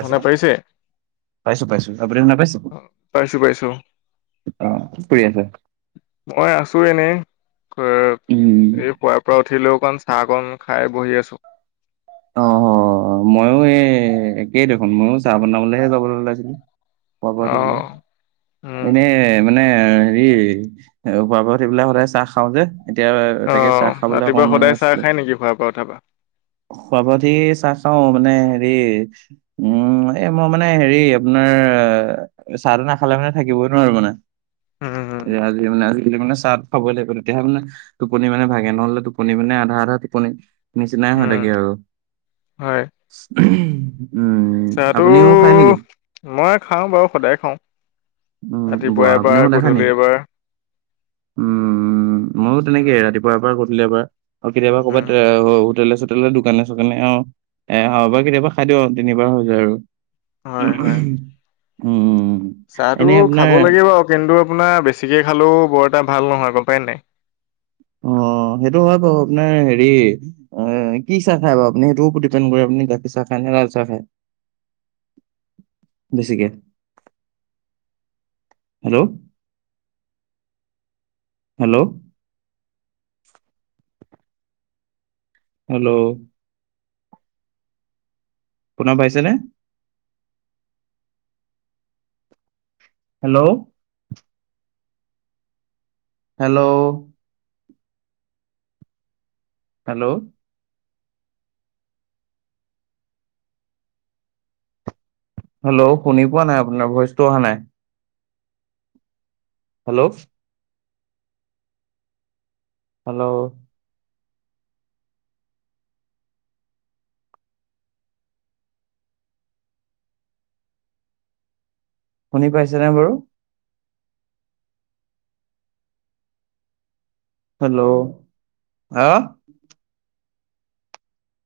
শুনা পাইছে? পাইছোঁ, পাইছোঁ, আপুনি শুনা পাইছে? পাইছো পাইছো অ' কৰি আছে? মই আছোঁ এনেই, উম এই শুৱা। পৰা উঠিলৈ অকণ চাহ অকণ খাই বহি আছোঁ। অ' ময়ো এই একেই দেখোন, ময়ো চাহ বনাবলৈহে যাবলৈ ওলাইছিলোঁ। খোৱা বোৱা অ টো কি? এনেই এ মানে হেৰি পুৱাপৰত সদায় চাহ খাওঁ যে। এতিয়া তাকে চাহ খাবলৈ ৰাতিপুৱা অকনমান সদায় চাহ বনাইছিলো। খাই নেকি শোৱাৰ পা উঠাপা? শোৱাপা উঠি চাহ খাওঁ, মানে হেৰি উম, এই মই মানে হেৰি আপোনাৰ চাহটো নাখালে মানে থাকিবই নোৱাৰো মানে এ আজি মানে আজিকালি মানে চাহ খাবই লাগিব তেতিয়াে মানে টোপনি মানে ভাগে নহ'লে টোনি মানে আধা আধা টোপনি নিচিনাই হৈ উম থাকে কে আৰু। হয় উম, চাহটো আপুনিও খায় নেকি? মই খাওঁ বাৰু সদায় খাওঁ। উম, ৰাতিপুৱা বোৱা আপুনিও এবাৰ সদায় খায় নি? গধূলি এবাৰ উম, ময়ো তেনেকে উম ৰাতিপুৱা এবাৰ গধূলি এবাৰ আৰু কেতিয়াবা উম ক'ৰবাত এ হোটেল লে দোকানে চোকানে অ' এ আৰু এবাৰ কেতিয়াবা খাই দিও তিনিবাৰ হৈ যায় আৰু। হয় হয় উম, উম। চাহটো এনেই আপোনাৰ খাব লাগে বাৰু, কিন্তু আপোনাৰ বেছিকৈ খালেওঁ বৰ এটা ভাল নহয় গ'ম পায় নাই? অ' সেইটো হয় বাৰু আপোনাৰ হেৰি অ' এ কি চাহ খাই বাৰু আপুনি সেইটোৰ ওপৰত ডিপেণ্ড কৰে, আপুনি গাখীৰ চাহ খায় নে লাল চাহ খায়? উ বেছিকে। হেল্ল'? হেল্ল'? হেল্ল'? শুনৰ পাইছেনে? হেল্ল'? হেল্ল'? হেল্ল'? হেল্ল' শুনি পোৱা নাই, আপোনাৰ ভইচটো অহা নাই? হেল্ল'? হেল্ল'? শুনি পাইছেনে বাৰু? হেল্ল' হা